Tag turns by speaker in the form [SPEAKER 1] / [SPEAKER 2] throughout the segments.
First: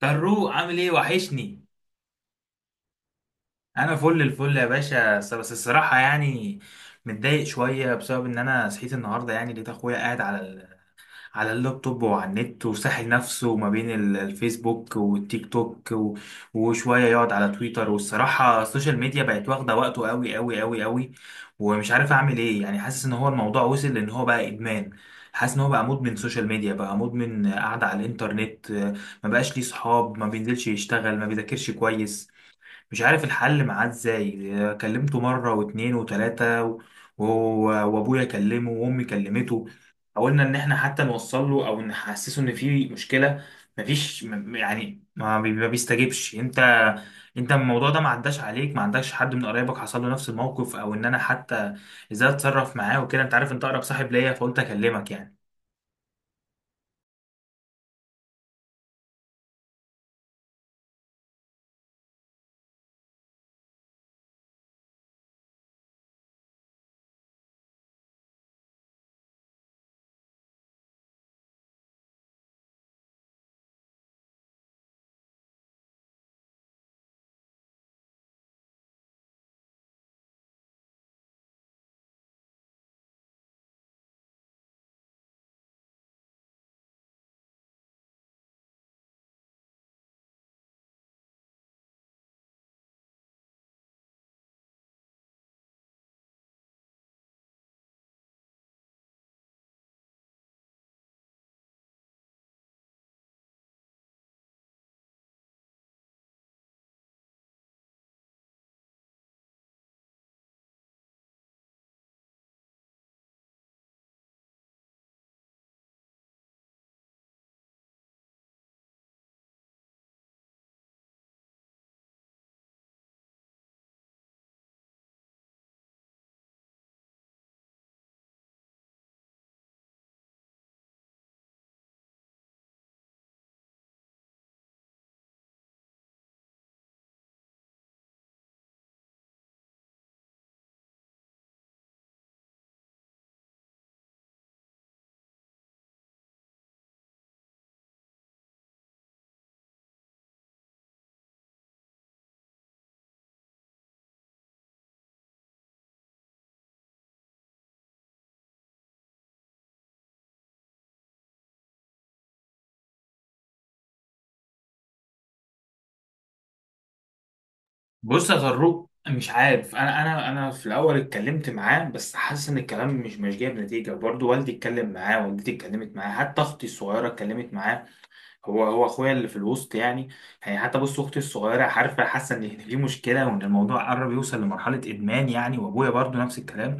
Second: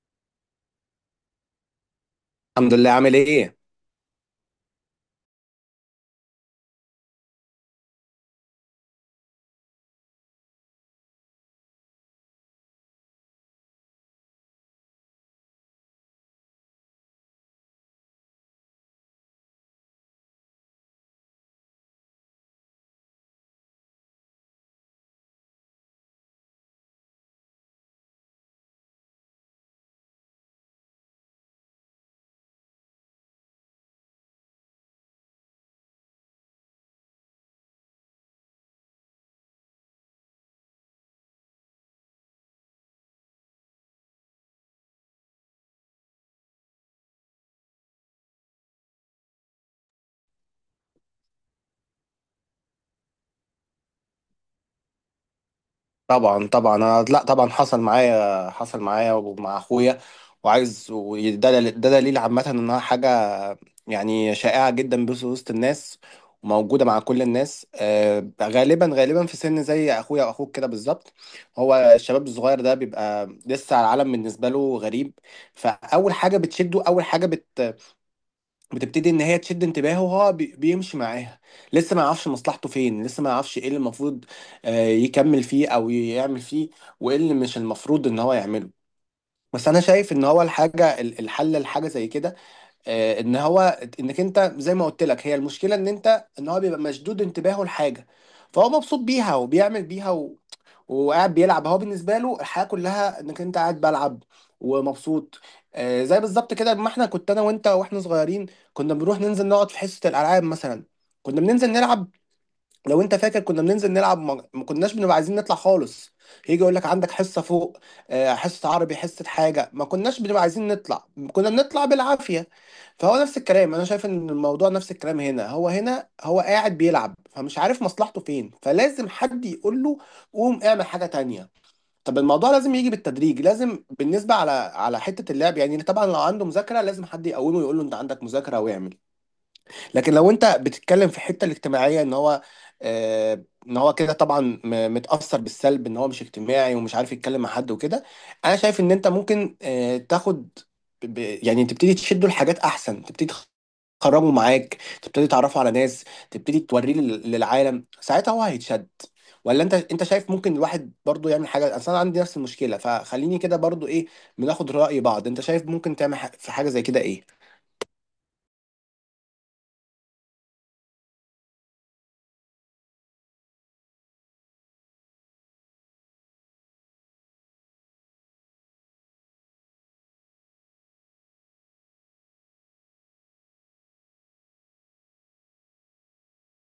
[SPEAKER 1] طروق عامل ايه؟ وحشني.
[SPEAKER 2] الحمد لله. عامل ايه؟
[SPEAKER 1] انا فل الفل يا باشا، بس الصراحه يعني متضايق شويه بسبب ان انا صحيت النهارده، يعني لقيت اخويا قاعد على اللابتوب وعلى النت وساحل نفسه ما بين الفيسبوك والتيك توك وشوية يقعد على تويتر، والصراحة السوشيال ميديا بقت واخدة وقته قوي قوي قوي قوي. ومش عارف اعمل ايه، يعني حاسس ان هو الموضوع وصل لان هو بقى ادمان. حاسس ان هو بقى مدمن سوشيال ميديا، بقى مدمن قاعدة على الانترنت. ما بقاش ليه صحاب، ما بينزلش يشتغل، ما بيذاكرش كويس. مش عارف الحل معاه ازاي. كلمته مرة واتنين وتلاتة وابويا كلمه وامي كلمته، حاولنا ان احنا حتى نوصل له او نحسسه ان في مشكلة. مفيش م- يعني ما بي- ما بيستجيبش. انت الموضوع ده ما عداش عليك؟ ما عندكش حد من قرايبك حصل له نفس الموقف، او ان انا حتى ازاي اتصرف معاه وكده؟ انت عارف انت اقرب صاحب ليا، فقلت اكلمك يعني.
[SPEAKER 2] طبعا طبعا، أنا لا طبعا حصل معايا ومع اخويا. وعايز، ده دليل عامه انها حاجه يعني شائعه جدا، بس وسط الناس وموجوده مع كل الناس. غالبا غالبا في سن زي اخويا واخوك كده بالظبط. هو الشباب الصغير ده بيبقى لسه العالم بالنسبه له غريب، فاول حاجه بتشده، اول حاجه بتبتدي ان هي تشد انتباهه، وهو بيمشي معاها. لسه ما يعرفش مصلحته فين، لسه ما يعرفش ايه اللي المفروض يكمل فيه او يعمل فيه، وايه اللي مش المفروض ان هو يعمله. بس انا شايف ان هو الحاجه، الحل لحاجه زي كده آه، ان هو انك انت زي ما قلت لك، هي المشكله ان هو بيبقى مشدود انتباهه لحاجه، فهو مبسوط بيها وبيعمل بيها وقاعد بيلعب. هو بالنسبه له الحياه كلها انك انت قاعد بلعب ومبسوط. زي بالظبط كده، ما احنا كنت انا وانت واحنا صغيرين، كنا بنروح ننزل نقعد في حصه الالعاب مثلا، كنا بننزل نلعب. لو انت فاكر كنا بننزل نلعب، ما كناش بنبقى عايزين نطلع خالص. يجي يقول لك عندك حصه فوق، حصه عربي حصه حاجه، ما كناش بنبقى عايزين نطلع، كنا بنطلع بالعافيه. فهو نفس الكلام، انا شايف ان الموضوع نفس الكلام هنا هو قاعد بيلعب، فمش عارف مصلحته فين، فلازم حد يقول له قوم اعمل حاجه تانية. طب الموضوع لازم يجي بالتدريج، لازم بالنسبه على حته اللعب يعني. طبعا لو عنده مذاكره، لازم حد يقومه يقول له انت عندك مذاكره واعمل. لكن لو انت بتتكلم في الحته الاجتماعيه، ان هو كده طبعا متاثر بالسلب، ان هو مش اجتماعي ومش عارف يتكلم مع حد وكده. انا شايف ان انت ممكن تاخد، ب- يعني تبتدي تشده لحاجات احسن، تبتدي تخرجه معاك، تبتدي تعرفه على ناس، تبتدي توريه للعالم، ساعتها هو هيتشد. ولا انت شايف ممكن الواحد برضو يعمل حاجه؟ اصل انا عندي نفس المشكله، فخليني كده برضو ايه، بناخد راي بعض. انت شايف ممكن تعمل في حاجه زي كده ايه؟
[SPEAKER 1] بص يا طارق، مش عارف، انا في الاول اتكلمت معاه بس حاسس ان الكلام مش جايب نتيجه برضه، والدي اتكلم معاه، والدتي اتكلمت معاه، حتى اختي الصغيره اتكلمت معاه. هو اخويا اللي في الوسط يعني. يعني حتى بص اختي الصغيره عارفه، حاسه ان في مشكله وان الموضوع قرب يوصل لمرحله ادمان يعني، وابويا برضه نفس الكلام.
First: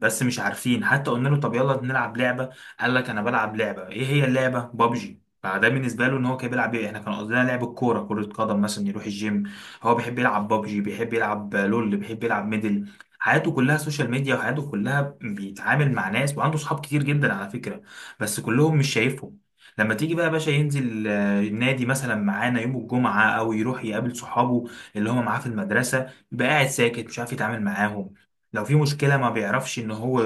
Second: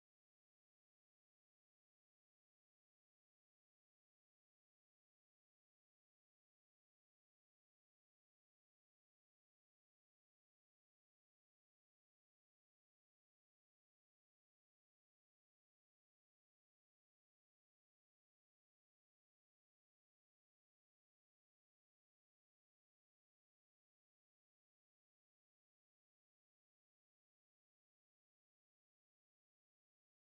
[SPEAKER 1] بس مش عارفين. حتى قلنا له طب يلا نلعب لعبة، قال لك انا بلعب لعبة. ايه هي اللعبة؟ بابجي. فده بالنسبة له ان هو كان بيلعب، ايه؟ احنا كان قصدنا لعب الكورة، كرة قدم مثلا، يروح الجيم. هو بيحب يلعب بابجي، بيحب يلعب لول، بيحب يلعب ميدل. حياته كلها سوشيال ميديا، وحياته كلها بيتعامل مع ناس، وعنده صحاب كتير جدا على فكرة، بس كلهم مش شايفهم. لما تيجي بقى يا باشا ينزل النادي مثلا معانا يوم الجمعة، أو يروح يقابل صحابه اللي هم معاه في المدرسة، يبقى قاعد ساكت مش عارف يتعامل معاهم. لو في مشكلة ما بيعرفش ان هو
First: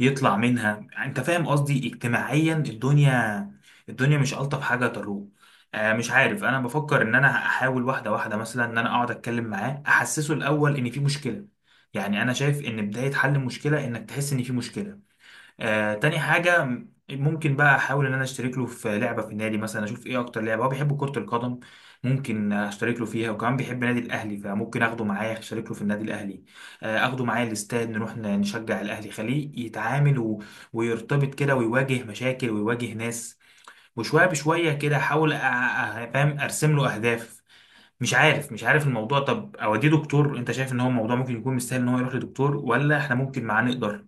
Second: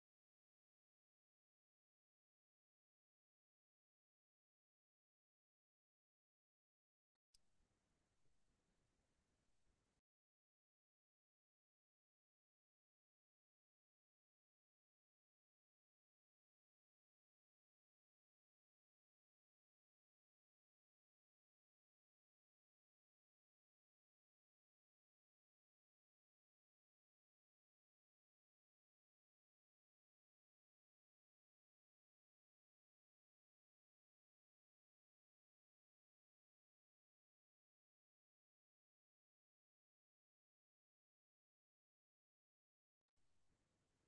[SPEAKER 1] يطلع منها. انت فاهم قصدي؟ اجتماعيا الدنيا، الدنيا مش ألطف حاجة تروه. مش عارف، انا بفكر ان انا احاول واحدة واحدة، مثلا ان انا اقعد اتكلم معاه، احسسه الاول ان في مشكلة. يعني انا شايف ان بداية حل المشكلة انك تحس ان في مشكلة. تاني حاجة ممكن بقى أحاول إن أنا أشترك له في لعبة في النادي مثلا، أشوف إيه أكتر لعبة هو بيحب. كرة القدم ممكن أشترك له فيها، وكمان بيحب النادي الأهلي فممكن أخده معايا أشترك له في النادي الأهلي. أخده معايا الاستاد، نروح نشجع الأهلي، خليه يتعامل و... ويرتبط كده ويواجه مشاكل ويواجه ناس. وشوية بشوية كده أحاول فاهم، أرسم له أهداف. مش عارف، مش عارف الموضوع، طب أوديه دكتور؟ أنت شايف إن هو الموضوع ممكن يكون مستاهل إن هو يروح لدكتور، ولا إحنا ممكن معاه نقدر؟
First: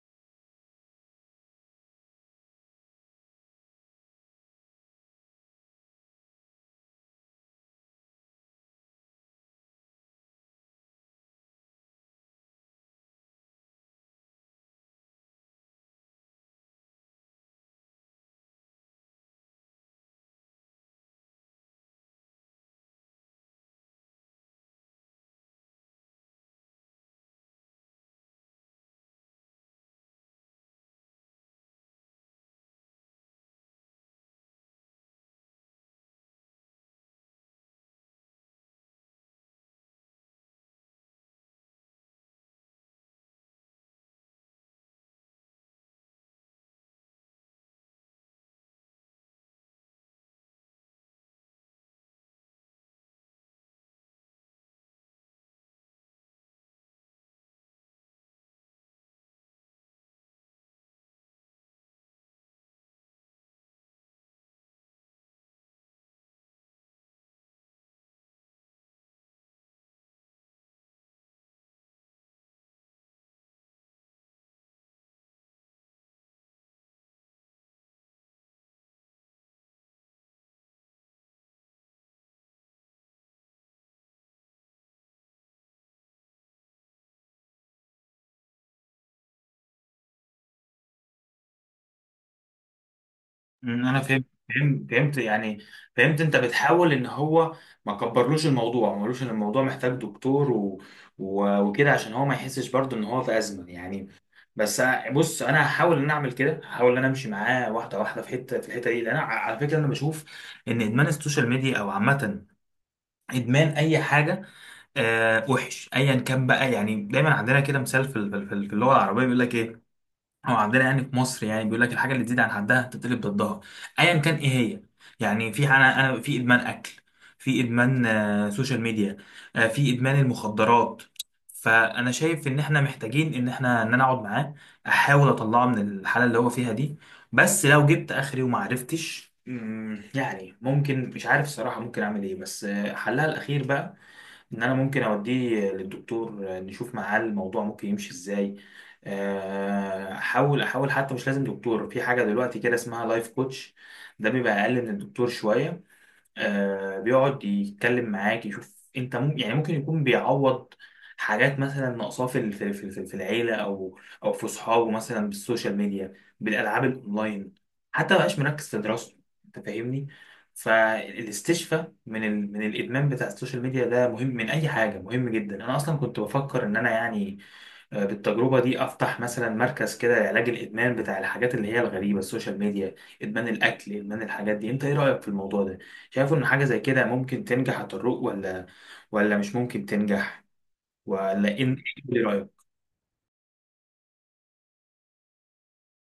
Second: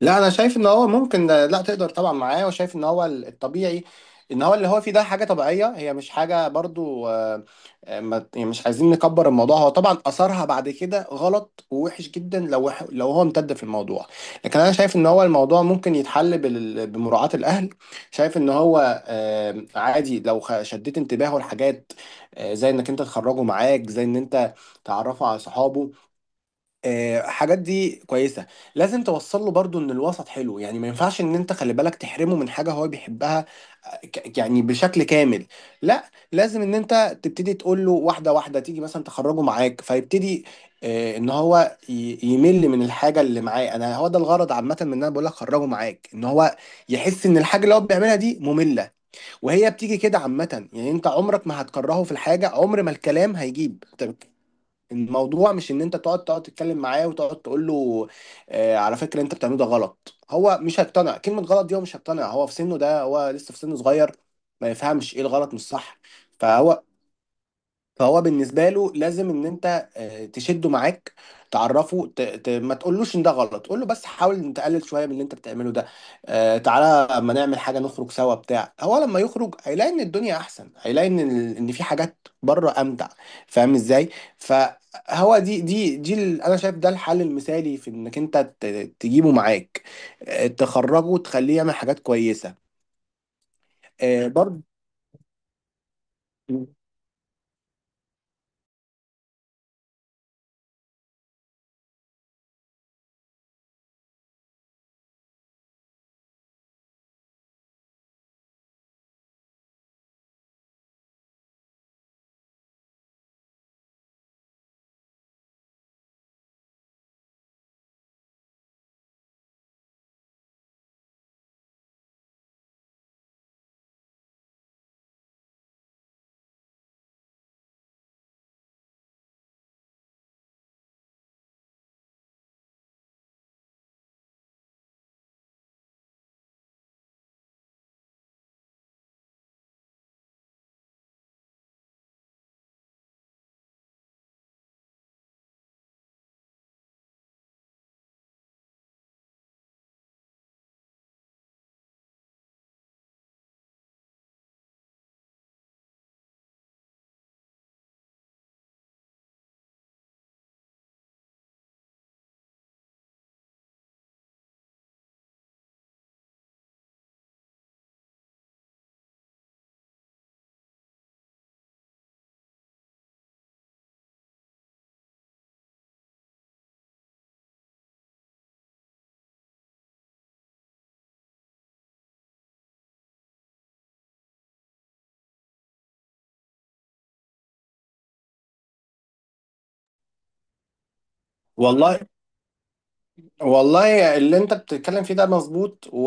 [SPEAKER 2] لا انا شايف ان هو ممكن، لا تقدر طبعا معاه. وشايف ان هو الطبيعي، ان هو اللي هو فيه ده حاجه طبيعيه، هي مش حاجه برضو. يعني مش عايزين نكبر الموضوع. هو طبعا اثرها بعد كده غلط ووحش جدا، لو لو هو امتد في الموضوع. لكن انا شايف ان هو الموضوع ممكن يتحل بمراعاه الاهل. شايف ان هو عادي لو شديت انتباهه لحاجات، زي انك انت تخرجه معاك، زي ان انت تعرفه على صحابه. حاجات دي كويسة. لازم توصل له برضو ان الوسط حلو، يعني ما ينفعش ان انت خلي بالك تحرمه من حاجة هو بيحبها يعني بشكل كامل. لا لازم ان انت تبتدي تقول له واحدة واحدة، تيجي مثلا تخرجه معاك فيبتدي ان هو يمل من الحاجة اللي معاه. انا هو ده الغرض عامة من ان انا بقول لك خرجه معاك، ان هو يحس ان الحاجة اللي هو بيعملها دي مملة، وهي بتيجي كده عامة يعني. انت عمرك ما هتكرهه في الحاجة، عمر ما الكلام هيجيب. الموضوع مش ان انت تقعد تتكلم معاه وتقعد تقول له على فكره انت بتعمله ده غلط. هو مش هيقتنع، كلمه غلط دي هو مش هيقتنع، هو في سنه ده، هو لسه في سن صغير، ما يفهمش ايه الغلط مش صح. فهو فهو بالنسبه له لازم ان انت تشده معاك، تعرفه، ما تقولوش ان ده غلط، قول له بس حاول ان تقلل شويه من اللي انت بتعمله ده. تعالى اما نعمل حاجه، نخرج سوا بتاع. هو لما يخرج هيلاقي ان الدنيا احسن، هيلاقي ان ان في حاجات بره امتع، فاهم ازاي؟ فهو انا شايف ده الحل المثالي، في انك انت تجيبه معاك، تخرجه وتخليه يعمل حاجات كويسه.
[SPEAKER 1] انا فهمت.
[SPEAKER 2] برضه.
[SPEAKER 1] فهمت، فهمت يعني. فهمت انت بتحاول ان هو ما كبرلوش الموضوع، ما قالوش ان الموضوع محتاج دكتور و... و... وكده، عشان هو ما يحسش برضه ان هو في ازمه يعني. بس بص انا هحاول ان أنا اعمل كده، هحاول ان انا امشي معاه واحده واحده في حته، في الحته دي، لان أنا على فكره انا بشوف ان ادمان السوشيال ميديا، او عامه ادمان اي حاجه، وحش ايا كان بقى يعني. دايما عندنا كده مثال في اللغه العربيه بيقول لك ايه، هو عندنا يعني في مصر يعني بيقول لك: الحاجه اللي تزيد عن حدها تتقلب ضدها، ايا كان ايه هي. يعني في، انا في ادمان اكل، في ادمان سوشيال ميديا، في ادمان المخدرات. فانا شايف ان احنا محتاجين ان احنا، ان انا اقعد معاه، احاول اطلعه من الحاله اللي هو فيها دي. بس لو جبت اخري وما عرفتش، يعني ممكن، مش عارف الصراحه ممكن اعمل ايه، بس حلها الاخير بقى ان انا ممكن اوديه للدكتور، نشوف معاه الموضوع ممكن يمشي ازاي. احاول، احاول حتى مش لازم دكتور، في حاجه دلوقتي كده اسمها لايف كوتش، ده بيبقى اقل من الدكتور شويه. بيقعد يتكلم معاك، يشوف انت ممكن، يعني ممكن يكون بيعوض حاجات مثلا ناقصاه في في العيله، او او في صحابه، مثلا بالسوشيال ميديا، بالالعاب الاونلاين. حتى ما بقاش مركز في دراسته. انت فاهمني؟ فالاستشفاء من ال... من الادمان بتاع السوشيال ميديا ده مهم من اي حاجه، مهم جدا. انا اصلا كنت بفكر ان انا يعني بالتجربة دي أفتح مثلا مركز كده لعلاج الإدمان، بتاع الحاجات اللي هي الغريبة، السوشيال ميديا، إدمان الأكل، إدمان الحاجات دي. أنت إيه رأيك في الموضوع ده؟ شايف إن حاجة زي كده ممكن تنجح هتروق، ولا ولا مش ممكن تنجح، ولا إن
[SPEAKER 2] والله.
[SPEAKER 1] إيه، إيه رأيك؟
[SPEAKER 2] والله اللي انت بتتكلم فيه ده مظبوط،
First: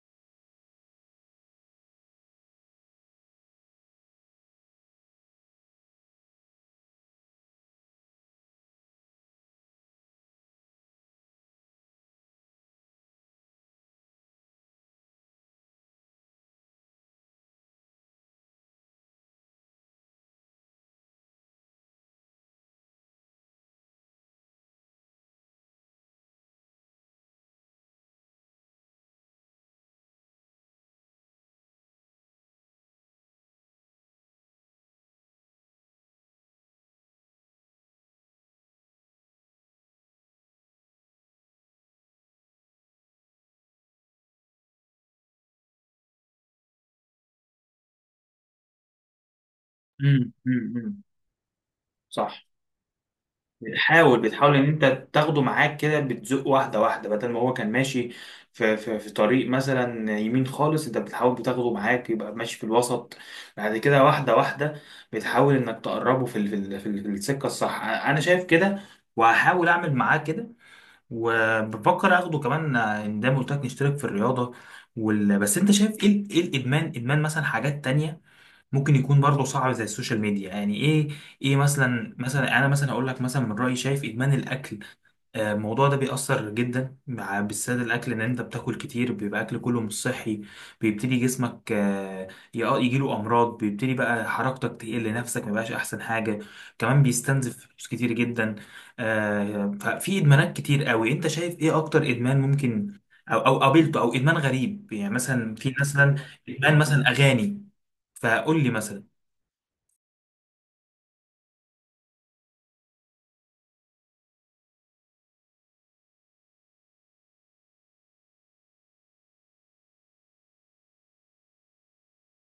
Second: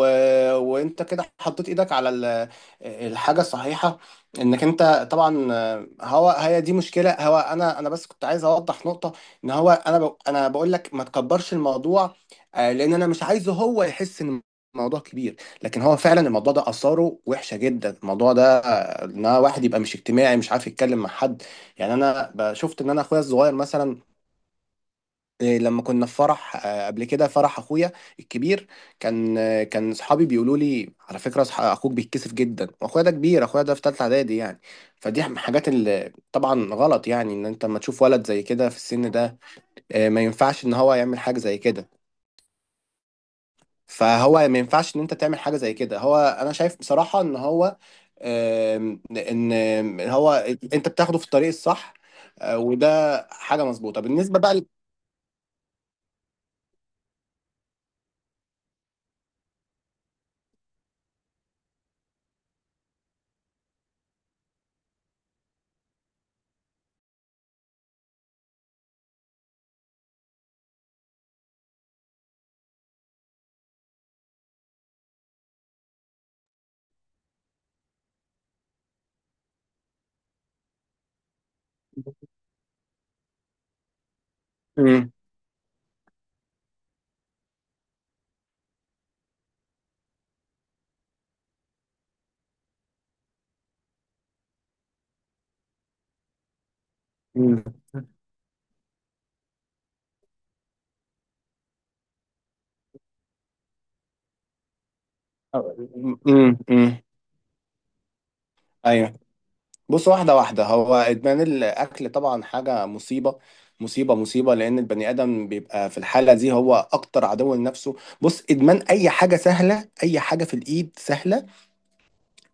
[SPEAKER 2] وانت كده حطيت ايدك على الحاجه الصحيحه، انك انت طبعا. هو هي دي مشكله، هو انا بس كنت عايز اوضح نقطه، ان هو انا بقول لك ما تكبرش الموضوع، لان انا مش عايزه هو يحس ان الموضوع كبير. لكن هو فعلا الموضوع ده اثاره وحشه جدا، الموضوع ده ان واحد يبقى مش اجتماعي، مش عارف يتكلم مع حد. يعني انا شفت ان انا اخويا الصغير مثلا، لما كنا في فرح، قبل كده، فرح اخويا الكبير، كان صحابي بيقولوا لي على فكره، اخوك بيتكسف جدا. واخويا ده كبير، اخويا ده في ثالثه اعدادي يعني. فدي من الحاجات اللي طبعا غلط، يعني ان انت لما تشوف ولد زي كده في السن ده، ما ينفعش ان هو يعمل حاجه زي كده. فهو ما ينفعش ان انت تعمل حاجه زي كده. هو انا شايف بصراحه ان هو، آم، ان إن هو انت
[SPEAKER 1] أمم.
[SPEAKER 2] بتاخده في الطريق الصح.
[SPEAKER 1] صح.
[SPEAKER 2] وده حاجه مظبوطه
[SPEAKER 1] بتحاول،
[SPEAKER 2] بالنسبه
[SPEAKER 1] بتحاول
[SPEAKER 2] بقى
[SPEAKER 1] ان انت تاخده معاك كده، بتزق واحده واحده، بدل ما هو كان ماشي في طريق مثلا يمين خالص، انت بتحاول بتاخده معاك يبقى ماشي في الوسط، بعد كده واحده واحده. بتحاول انك تقربه في السكه الصح. انا شايف كده وهحاول اعمل معاه كده. وبفكر اخده كمان، ان ده قلت لك نشترك في الرياضه. وال... بس انت شايف ايه، ايه الادمان، ادمان مثلا حاجات تانية ممكن يكون برضه صعب زي السوشيال ميديا يعني؟ ايه، ايه مثلا؟ مثلا انا مثلا اقول لك مثلا من رايي شايف ادمان الاكل،
[SPEAKER 2] مم.
[SPEAKER 1] الموضوع ده بيأثر جدا، مع بالذات الاكل، ان انت بتاكل كتير، بيبقى اكل كله مش صحي، بيبتدي جسمك يجيله امراض، بيبتدي بقى حركتك تقل، نفسك ما بقاش احسن حاجه، كمان بيستنزف
[SPEAKER 2] مم.
[SPEAKER 1] فلوس كتير جدا. ففي ادمانات كتير قوي. انت شايف ايه اكتر ادمان ممكن، او او قابلته، او ادمان غريب يعني مثلا؟ في مثلا ادمان
[SPEAKER 2] امم،
[SPEAKER 1] مثلا اغاني، فقول لي مثلا.
[SPEAKER 2] ايوه. بص، واحده واحده، هو ادمان الاكل طبعا حاجه مصيبه مصيبه مصيبه، لان البني ادم بيبقى في الحاله دي هو اكتر عدو لنفسه. بص، ادمان اي حاجه سهله، اي حاجه في الايد سهله،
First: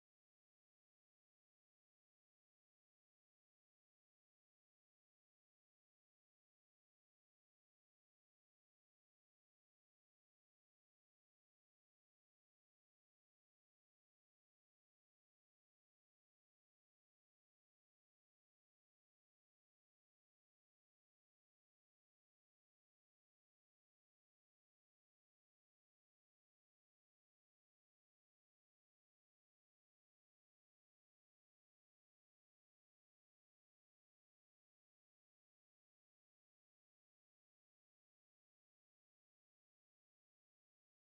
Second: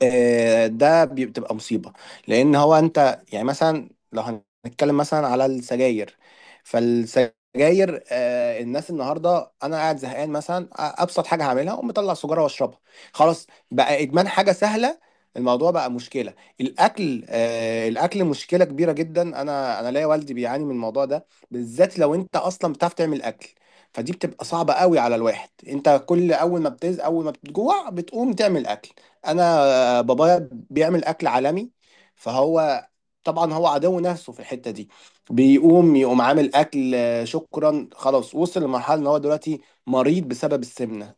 [SPEAKER 2] ده بتبقى مصيبة. لأن هو أنت يعني مثلا، لو هنتكلم مثلا على السجاير، فالسجاير الناس النهاردة، أنا قاعد زهقان مثلا، أبسط حاجة هعملها أقوم مطلع سجارة وأشربها. خلاص بقى إدمان حاجة سهلة، الموضوع بقى مشكلة. الأكل مشكلة كبيرة جدا. أنا ليا والدي بيعاني من الموضوع ده بالذات. لو أنت أصلا بتعرف تعمل أكل، فدي بتبقى صعبة قوي على الواحد، أنت كل أول ما بتجوع بتقوم تعمل أكل. انا آه، بابايا بيعمل اكل عالمي، فهو طبعا هو عدو نفسه في الحته دي، بيقوم عامل اكل. شكرا، خلاص وصل لمرحله ان هو دلوقتي مريض بسبب السمنه.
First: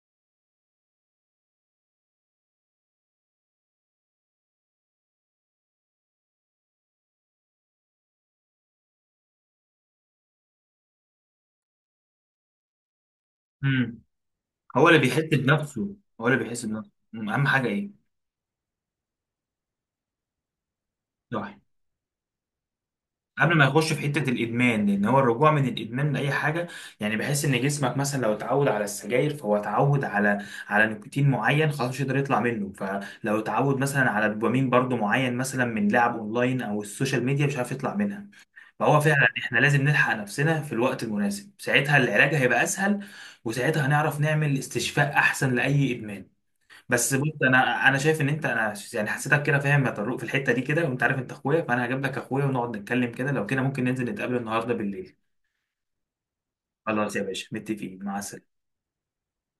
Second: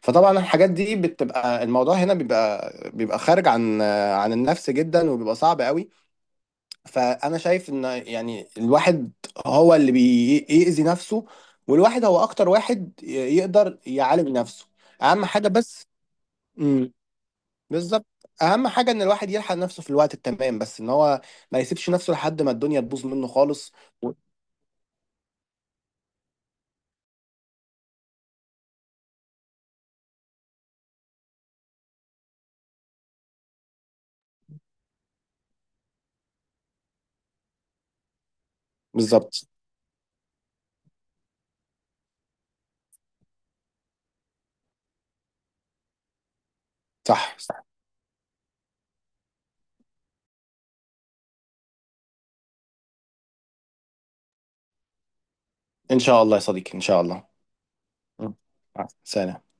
[SPEAKER 2] فطبعا الحاجات دي بتبقى، الموضوع هنا بيبقى خارج عن النفس جدا، وبيبقى صعب قوي. فانا شايف ان يعني الواحد هو اللي بيأذي نفسه، والواحد هو اكتر واحد يقدر
[SPEAKER 1] امم
[SPEAKER 2] يعالج نفسه.
[SPEAKER 1] هو اللي بيحس
[SPEAKER 2] اهم حاجه بس،
[SPEAKER 1] بنفسه، هو اللي بيحس بنفسه. اهم حاجه ايه؟
[SPEAKER 2] بالظبط، اهم حاجه ان الواحد يلحق نفسه في الوقت التمام، بس ان هو
[SPEAKER 1] صح.
[SPEAKER 2] ما يسيبش نفسه لحد ما الدنيا تبوظ منه
[SPEAKER 1] قبل ما
[SPEAKER 2] خالص.
[SPEAKER 1] يخش في
[SPEAKER 2] و...
[SPEAKER 1] حته الادمان، لان هو الرجوع من الادمان لاي حاجه، يعني بحس ان جسمك مثلا لو اتعود على السجاير فهو اتعود على نيكوتين معين، خلاص مش قادر يطلع منه. فلو اتعود مثلا على دوبامين برضو معين، مثلا من لعب اونلاين او السوشيال ميديا، مش عارف يطلع منها. فهو فعلا
[SPEAKER 2] بالظبط.
[SPEAKER 1] احنا لازم نلحق نفسنا في الوقت المناسب، ساعتها العلاج هيبقى اسهل، وساعتها هنعرف نعمل استشفاء احسن لاي ادمان. بس بص،
[SPEAKER 2] صح صح.
[SPEAKER 1] انا شايف ان انت، انا يعني حسيتك كده فاهم يا طارق في الحته دي كده، وانت عارف انت اخويا، فانا هجيب لك اخويا ونقعد نتكلم كده. لو كده ممكن ننزل نتقابل النهارده بالليل.
[SPEAKER 2] ان شاء الله يا صديقي، ان شاع
[SPEAKER 1] خلاص يا
[SPEAKER 2] الله.
[SPEAKER 1] باشا، متفقين. مع
[SPEAKER 2] م.
[SPEAKER 1] السلامه.
[SPEAKER 2] سلام.